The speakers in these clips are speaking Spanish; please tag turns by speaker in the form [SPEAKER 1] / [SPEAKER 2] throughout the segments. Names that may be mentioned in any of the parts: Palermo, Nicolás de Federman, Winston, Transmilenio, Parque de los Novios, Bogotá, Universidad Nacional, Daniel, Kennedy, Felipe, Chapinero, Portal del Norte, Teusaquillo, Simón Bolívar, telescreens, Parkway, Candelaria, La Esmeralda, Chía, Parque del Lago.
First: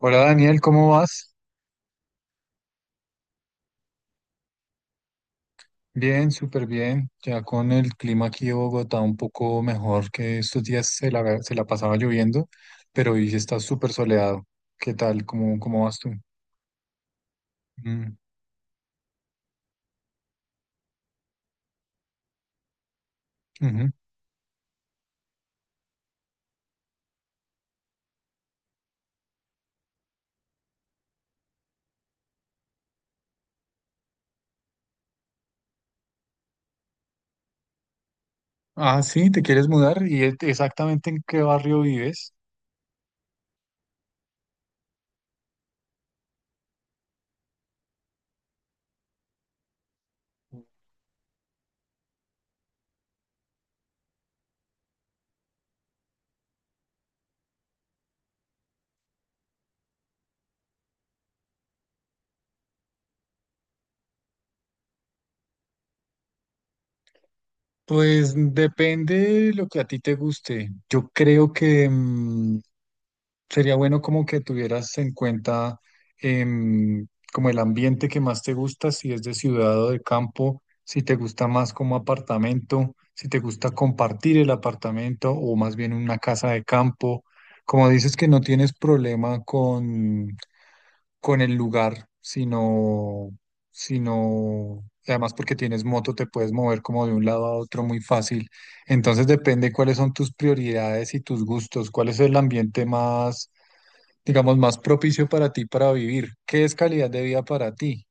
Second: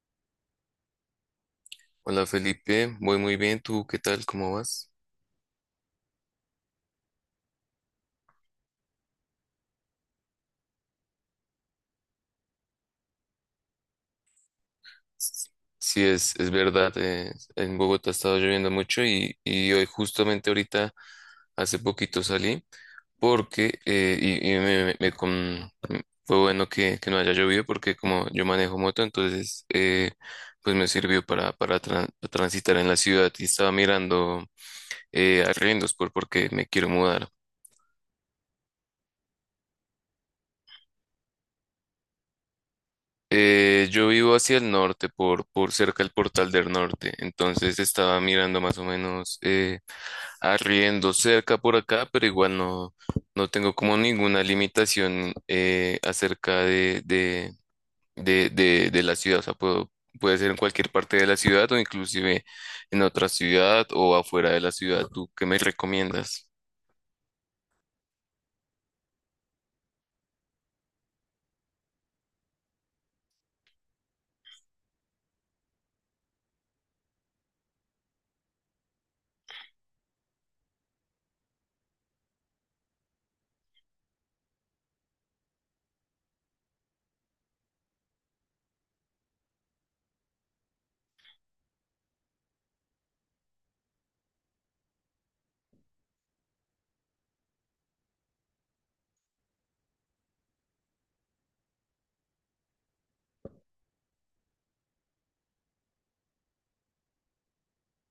[SPEAKER 1] Hola Daniel, ¿cómo vas?
[SPEAKER 2] Hola Felipe, voy muy bien, ¿tú qué tal? ¿Cómo vas?
[SPEAKER 1] Bien, súper bien. Ya con el clima aquí de Bogotá un poco mejor que estos días se la pasaba lloviendo, pero hoy sí está súper soleado. ¿Qué tal? ¿Cómo vas
[SPEAKER 2] Sí,
[SPEAKER 1] tú?
[SPEAKER 2] es verdad, en Bogotá ha
[SPEAKER 1] Mm,
[SPEAKER 2] estado lloviendo mucho y hoy justamente ahorita hace poquito salí porque
[SPEAKER 1] ujú.
[SPEAKER 2] fue bueno que no haya llovido porque como yo manejo moto, entonces pues me sirvió para transitar en la ciudad y estaba mirando arriendos porque me quiero mudar.
[SPEAKER 1] Ah, sí, ¿te quieres mudar? ¿Y exactamente en qué barrio vives?
[SPEAKER 2] Yo vivo hacia el norte, por cerca del Portal del Norte, entonces estaba mirando más o menos arriendo cerca por acá, pero igual no, no tengo como ninguna limitación acerca de la ciudad, o sea, puedo, puede ser en cualquier parte de la ciudad o inclusive en otra ciudad o afuera de la ciudad. ¿Tú qué me recomiendas?
[SPEAKER 1] Pues depende de lo que a ti te guste. Yo creo que sería bueno como que tuvieras en cuenta em, como el ambiente que más te gusta, si es de ciudad o de campo, si te gusta más como apartamento, si te gusta compartir el apartamento o más bien una casa de campo. Como dices que no tienes problema con, con el lugar, sino, además porque tienes moto, te puedes mover como de un lado a otro muy fácil. Entonces depende cuáles son tus prioridades y tus gustos, cuál es el ambiente más, digamos, más propicio para ti para vivir. ¿Qué es calidad de vida para ti?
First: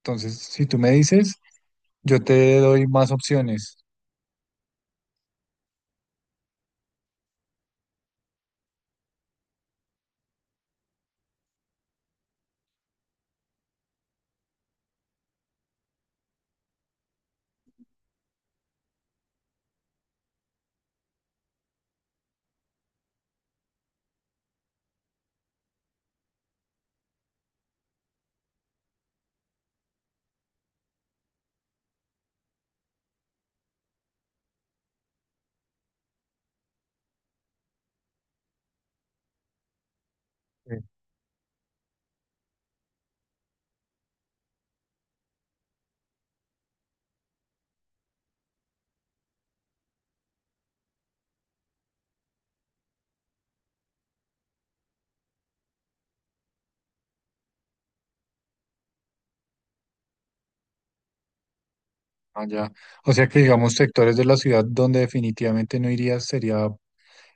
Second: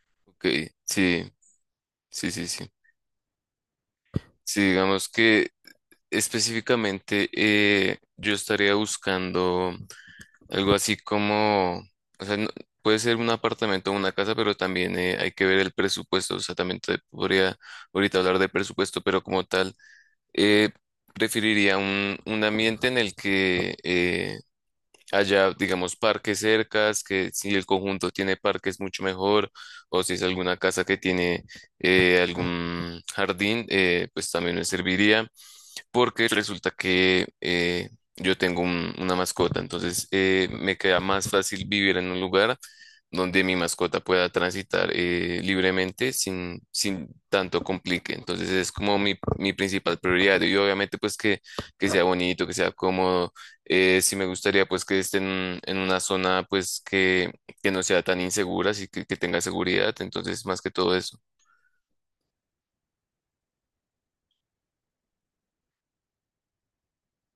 [SPEAKER 1] Entonces,
[SPEAKER 2] Ok,
[SPEAKER 1] si tú me
[SPEAKER 2] sí,
[SPEAKER 1] dices, yo
[SPEAKER 2] sí, sí,
[SPEAKER 1] te
[SPEAKER 2] sí.
[SPEAKER 1] doy más opciones.
[SPEAKER 2] Sí, digamos que específicamente yo estaría buscando... Algo así como, o sea, puede ser un apartamento o una casa, pero también hay que ver el presupuesto. O sea, también te podría ahorita hablar de presupuesto, pero como tal, eh, preferiría un ambiente en el que haya, digamos, parques cercas, que si el conjunto tiene parques mucho mejor, o si es alguna casa que tiene algún jardín, pues también me serviría porque resulta que yo tengo una mascota, entonces me
[SPEAKER 1] eh,
[SPEAKER 2] queda más fácil vivir en un lugar donde mi mascota pueda transitar libremente sin, sin tanto complique. Entonces es como mi principal prioridad y obviamente pues que sea bonito, que sea cómodo. Sí me gustaría pues que esté en una zona pues que no sea tan insegura, así que tenga seguridad. Entonces más que todo eso.
[SPEAKER 1] Allá. O sea que, digamos, sectores de la ciudad donde definitivamente no irías sería,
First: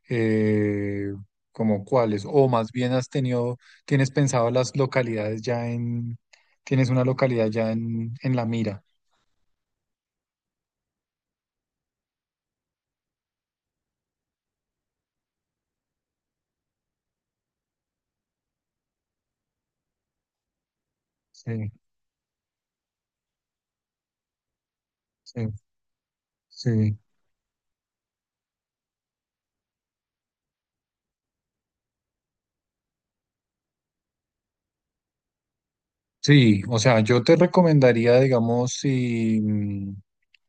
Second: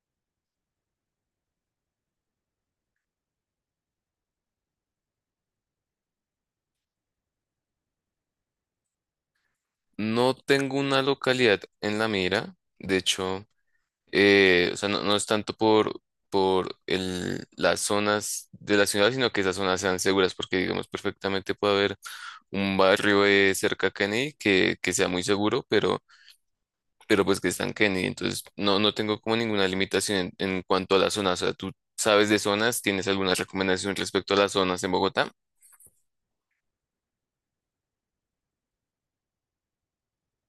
[SPEAKER 1] eh, como cuáles, o más bien has tienes pensado las localidades ya tienes una localidad ya en la mira.
[SPEAKER 2] No tengo una localidad en la mira. De hecho, o sea, no, no es tanto por, las zonas de la ciudad, sino que esas zonas sean seguras, porque digamos perfectamente
[SPEAKER 1] Sí,
[SPEAKER 2] puede haber un barrio cerca a Kennedy que sea muy
[SPEAKER 1] sí,
[SPEAKER 2] seguro,
[SPEAKER 1] sí.
[SPEAKER 2] pero pues que está en Kennedy. Entonces, no, no tengo como ninguna limitación en cuanto a las zonas. O sea, ¿tú sabes de zonas? ¿Tienes alguna recomendación respecto a las zonas en Bogotá?
[SPEAKER 1] Sí, o sea, yo te recomendaría, digamos, si,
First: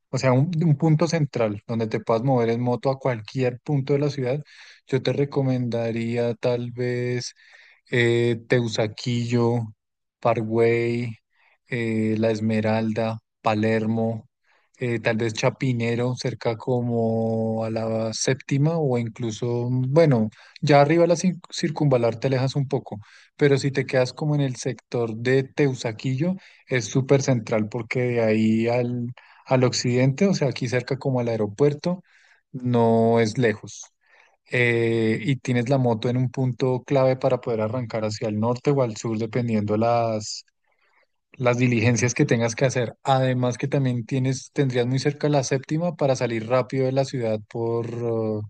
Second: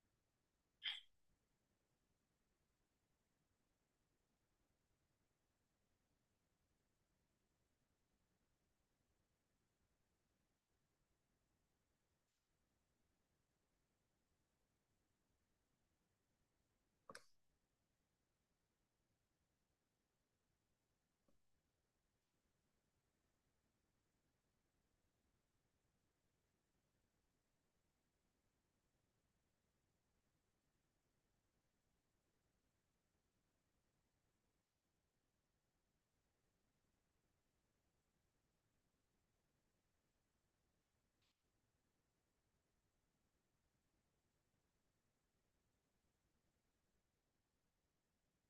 [SPEAKER 1] o sea, un punto central donde te puedas mover en moto a cualquier punto de la ciudad. Yo te recomendaría tal vez Teusaquillo, Parkway, La Esmeralda, Palermo, tal vez Chapinero, cerca como a la séptima o incluso, bueno, ya arriba de la circunvalar te alejas un poco, pero si te quedas como en el sector de Teusaquillo, es súper central porque de ahí al, al occidente, o sea, aquí cerca como al aeropuerto, no es lejos. Y tienes la moto en un punto clave para poder arrancar hacia el norte o al sur, dependiendo las diligencias que tengas que hacer. Además que también tendrías muy cerca la séptima para salir rápido de la ciudad por,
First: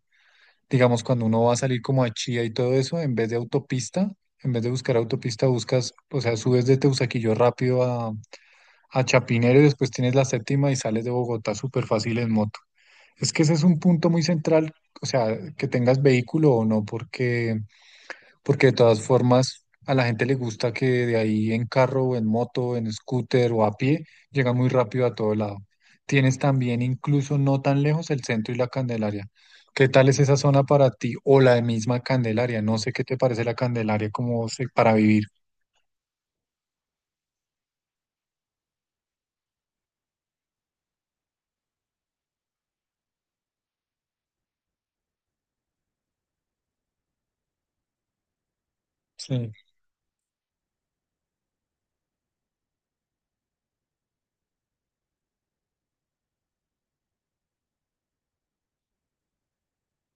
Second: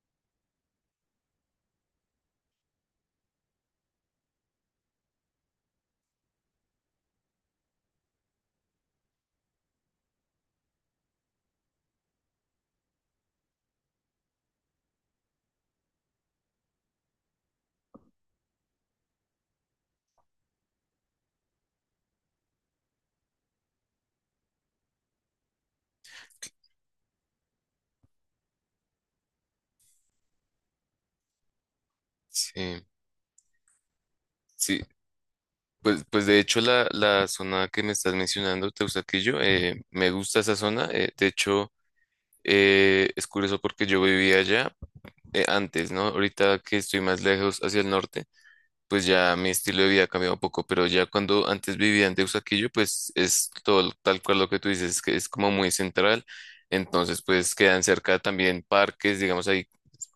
[SPEAKER 1] digamos, cuando uno va a salir como a Chía y todo eso, en vez de autopista, en vez de buscar autopista, buscas, o sea, subes de Teusaquillo rápido a Chapinero y después tienes la séptima y sales de Bogotá súper fácil en moto. Es que ese es un punto muy central, o sea, que tengas vehículo o no, porque porque de todas formas, a la gente le gusta que de ahí en carro o en moto, en scooter o a pie, llega muy rápido a todo lado. Tienes también, incluso no tan lejos, el centro y la Candelaria. ¿Qué tal es esa zona para ti o la misma Candelaria? No
[SPEAKER 2] Sí,
[SPEAKER 1] sé qué te parece la Candelaria como
[SPEAKER 2] sí.
[SPEAKER 1] para vivir.
[SPEAKER 2] Pues, pues de hecho la, la zona que me estás mencionando, Teusaquillo, me gusta esa zona. De hecho, es curioso porque yo vivía allá antes, ¿no? Ahorita que estoy más lejos hacia el norte pues ya mi
[SPEAKER 1] Sí.
[SPEAKER 2] estilo de vida ha cambiado un poco, pero ya cuando antes vivía en Deusaquillo, pues es todo tal cual lo que tú dices, que es como muy central, entonces pues quedan cerca también parques, digamos ahí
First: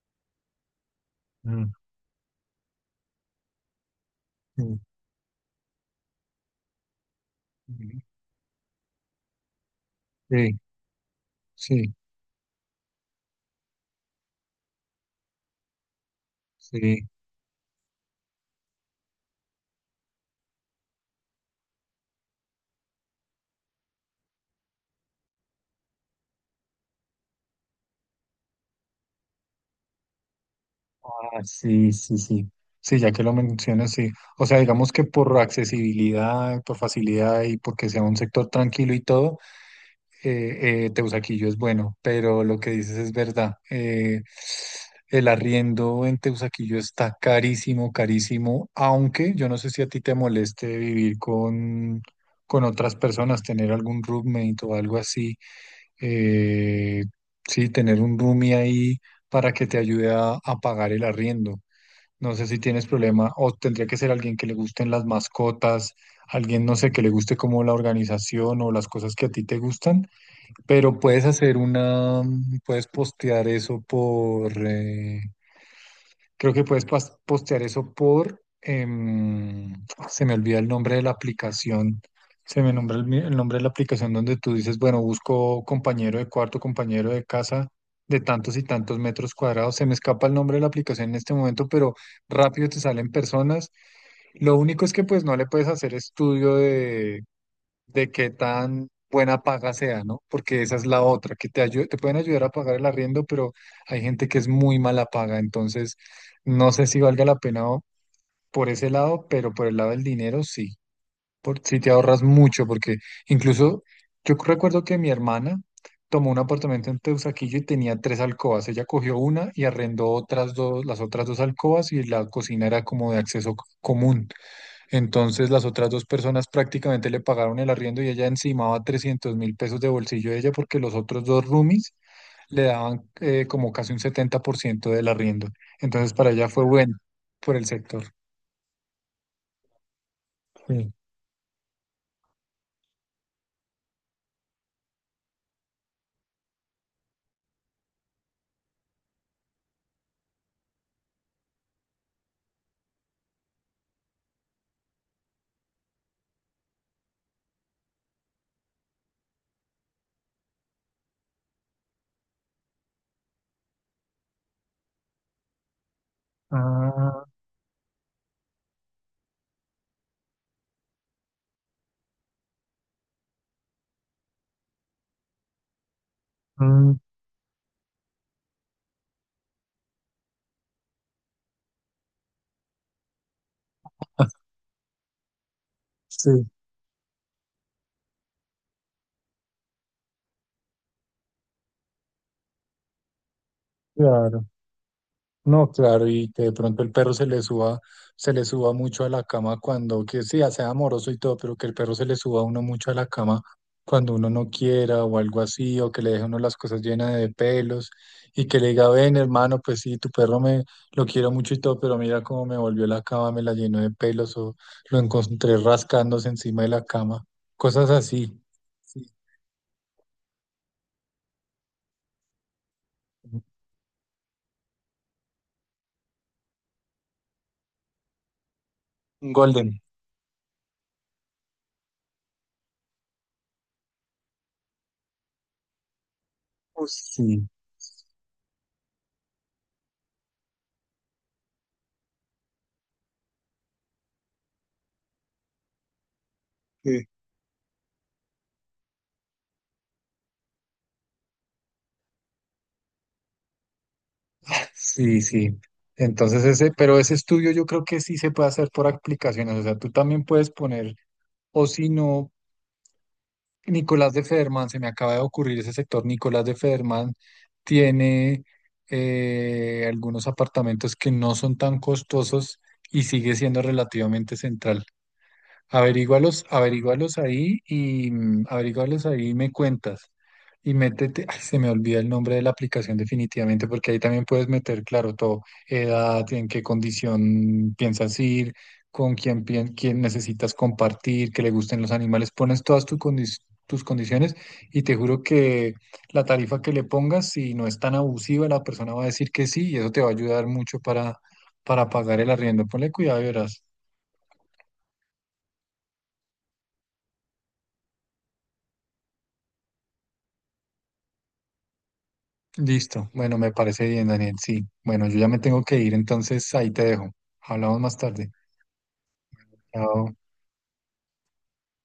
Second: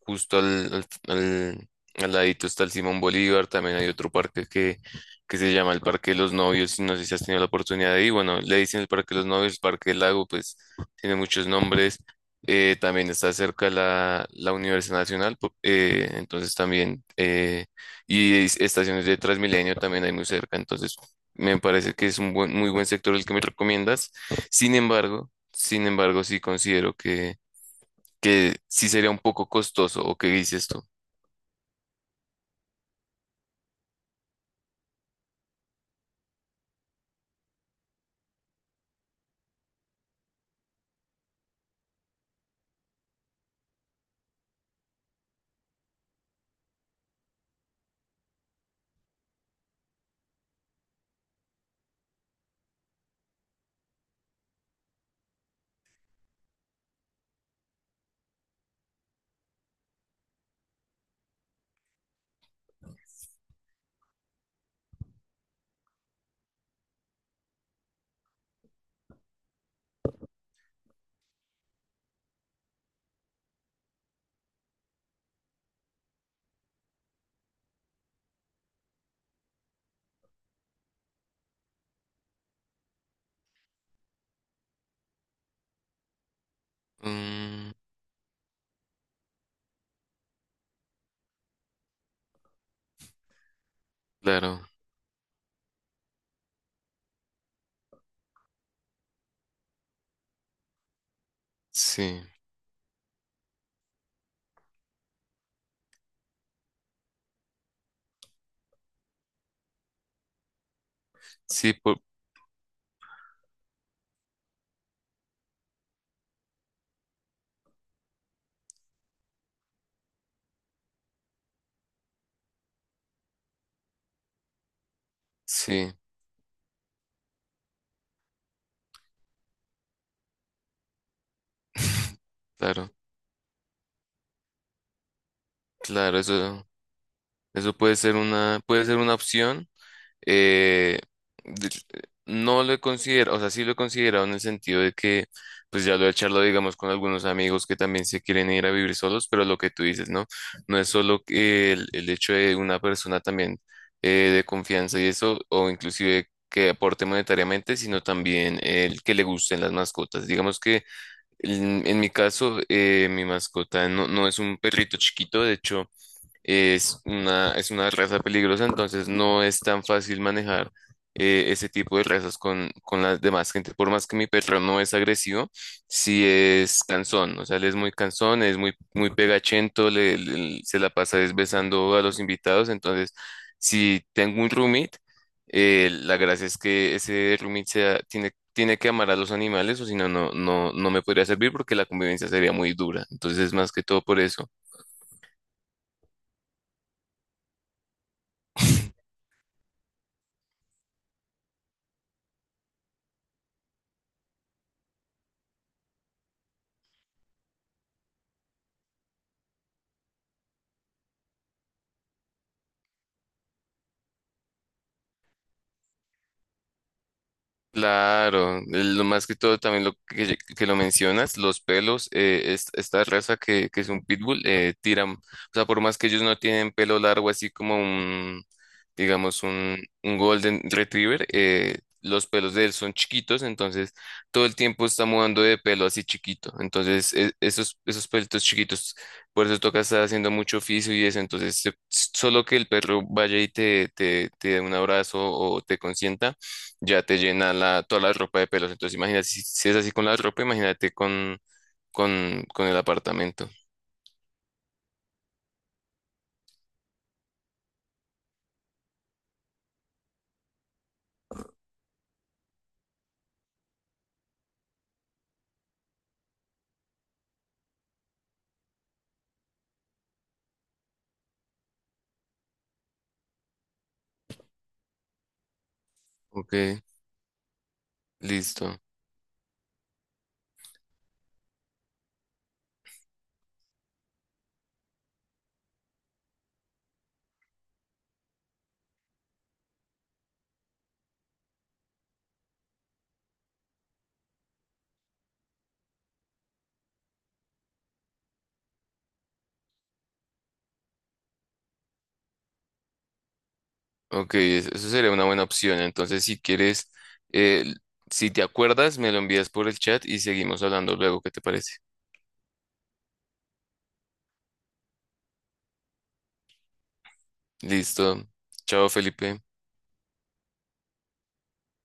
[SPEAKER 2] justo
[SPEAKER 1] Mm,
[SPEAKER 2] al ladito está el Simón Bolívar, también hay otro parque
[SPEAKER 1] mm,
[SPEAKER 2] que se llama el Parque de los Novios, y no sé si has tenido la oportunidad
[SPEAKER 1] mm.
[SPEAKER 2] de ir, bueno, le dicen el Parque de los Novios, el Parque del Lago, pues
[SPEAKER 1] Sí,
[SPEAKER 2] tiene muchos
[SPEAKER 1] sí,
[SPEAKER 2] nombres. También está cerca la, la Universidad Nacional, entonces también
[SPEAKER 1] sí.
[SPEAKER 2] estaciones de Transmilenio también hay muy cerca, entonces me parece que es muy buen sector el que me recomiendas. Sin embargo, sin embargo, sí considero que sí sería un poco costoso, ¿o qué dices tú?
[SPEAKER 1] Ah, sí, sí, sí. Sí, ya que lo mencionas, sí. O sea, digamos que por accesibilidad, por facilidad y porque sea un sector tranquilo y todo. Teusaquillo es bueno, pero lo que dices es verdad. El arriendo en Teusaquillo está carísimo, carísimo, aunque yo no sé si a ti te moleste vivir con otras personas, tener algún roommate o algo así. eh, sí, tener un roomie ahí para que te ayude a pagar el arriendo. No sé si tienes problema o tendría que ser alguien que le gusten las mascotas, alguien, no sé, que le guste como la organización o las cosas que a ti te gustan. Pero puedes hacer una, puedes postear eso por, creo que puedes postear eso por, se me olvida el nombre de la aplicación, se me nombra el, el nombre de la aplicación donde tú dices, bueno, busco compañero de cuarto, compañero de casa
[SPEAKER 2] Mm,
[SPEAKER 1] de tantos y tantos metros cuadrados, se me escapa el nombre de la aplicación en este momento, pero rápido te salen personas. Lo
[SPEAKER 2] claro,
[SPEAKER 1] único es que pues no le puedes hacer estudio de qué tan buena paga sea, ¿no? Porque esa es la otra, que te te pueden
[SPEAKER 2] sí,
[SPEAKER 1] ayudar a pagar el arriendo, pero hay gente que es muy mala paga, entonces no sé si valga la pena o- por ese lado, pero por el lado del dinero sí, por,
[SPEAKER 2] sí,
[SPEAKER 1] sí te
[SPEAKER 2] por,
[SPEAKER 1] ahorras mucho, porque incluso yo recuerdo que mi hermana tomó un apartamento en Teusaquillo y tenía tres alcobas, ella cogió una y arrendó otras dos, las otras dos alcobas y la cocina era como de acceso común. Entonces las otras
[SPEAKER 2] sí,
[SPEAKER 1] dos personas prácticamente le pagaron el arriendo y ella encimaba 300.000 pesos de bolsillo de ella porque los otros dos roomies le
[SPEAKER 2] claro,
[SPEAKER 1] daban como casi un 70% del arriendo. Entonces
[SPEAKER 2] claro,
[SPEAKER 1] para ella fue
[SPEAKER 2] eso,
[SPEAKER 1] bueno por el
[SPEAKER 2] eso
[SPEAKER 1] sector.
[SPEAKER 2] puede ser una opción.
[SPEAKER 1] Sí.
[SPEAKER 2] eh, de- no lo he considerado, o sea, sí lo he considerado en el sentido de que, pues ya lo he charlado, digamos, con algunos amigos que también se quieren ir a vivir solos, pero lo que tú dices, ¿no? No es solo que el hecho de una persona también de confianza y eso, o inclusive que aporte monetariamente, sino también el que le gusten las mascotas. Digamos que en mi caso, mi mascota no, no es un perrito chiquito, de hecho
[SPEAKER 1] Ah,
[SPEAKER 2] es una raza peligrosa, entonces no es tan fácil manejar ese tipo de razas con las demás gente. Por más que mi perro no es agresivo, sí es
[SPEAKER 1] mm,
[SPEAKER 2] cansón, o sea, él es muy cansón, es muy, muy pegachento, se la pasa desbesando a los invitados, entonces si tengo un roommate, la gracia
[SPEAKER 1] sí,
[SPEAKER 2] es que ese roommate tiene, tiene que amar a los animales, o si no, no, no, no me podría servir porque la convivencia sería muy dura. Entonces, más que todo por
[SPEAKER 1] claro.
[SPEAKER 2] eso.
[SPEAKER 1] No, claro, y que de pronto el perro se le suba mucho a la cama cuando, que sí, sea amoroso y todo, pero que el perro se le suba a uno mucho a la cama cuando uno no quiera o algo así, o que le deje a uno las cosas llenas de pelos y que le diga, ven hermano, pues sí, tu perro me lo quiero mucho y todo, pero mira cómo me volvió la cama, me la llenó de pelos o lo encontré rascándose encima de la cama, cosas así.
[SPEAKER 2] Claro, lo
[SPEAKER 1] Sí.
[SPEAKER 2] más que todo también lo que lo mencionas, los pelos, esta raza que es un pitbull, tiran, o sea, por más que ellos no tienen pelo largo, así como un,
[SPEAKER 1] Un
[SPEAKER 2] digamos,
[SPEAKER 1] Golden.
[SPEAKER 2] un golden retriever, los pelos de él son chiquitos, entonces todo el tiempo está mudando de pelo así chiquito, entonces
[SPEAKER 1] Uy,
[SPEAKER 2] esos, esos pelitos chiquitos, por eso toca estar haciendo mucho oficio y eso, entonces solo que el perro vaya y te dé un abrazo o te consienta ya
[SPEAKER 1] sí.
[SPEAKER 2] te llena la, toda la ropa de pelos. Entonces, imagínate, si, si es así con la ropa, imagínate con el apartamento.
[SPEAKER 1] Sí, sí. Entonces ese, pero ese estudio yo creo que sí se puede hacer por aplicaciones. O sea, tú también puedes poner, o si no, Nicolás de Federman, se me acaba de ocurrir ese sector. Nicolás de Federman tiene algunos apartamentos que no son tan costosos y sigue siendo relativamente central. Averígualos,
[SPEAKER 2] Ok,
[SPEAKER 1] averígualos ahí y
[SPEAKER 2] listo.
[SPEAKER 1] averígualos ahí y me cuentas. Y métete, ay, se me olvida el nombre de la aplicación definitivamente, porque ahí también puedes meter, claro, todo, edad, en qué condición piensas ir, con quién, quién necesitas compartir, que le gusten los animales, pones todas tu tus condiciones y te juro que la tarifa que le pongas, si no es tan abusiva, la persona va a decir que sí y eso te va a ayudar mucho para pagar el arriendo. Ponle cuidado y verás.
[SPEAKER 2] Ok, eso sería una buena opción. Entonces, si quieres, eh, si te acuerdas, me lo envías por el chat y seguimos hablando luego. ¿Qué te parece?
[SPEAKER 1] Listo. Bueno, me parece bien, Daniel. Sí. Bueno, yo ya me tengo que ir, entonces ahí te dejo. Hablamos más
[SPEAKER 2] Listo.
[SPEAKER 1] tarde.
[SPEAKER 2] Chao, Felipe.
[SPEAKER 1] Chao.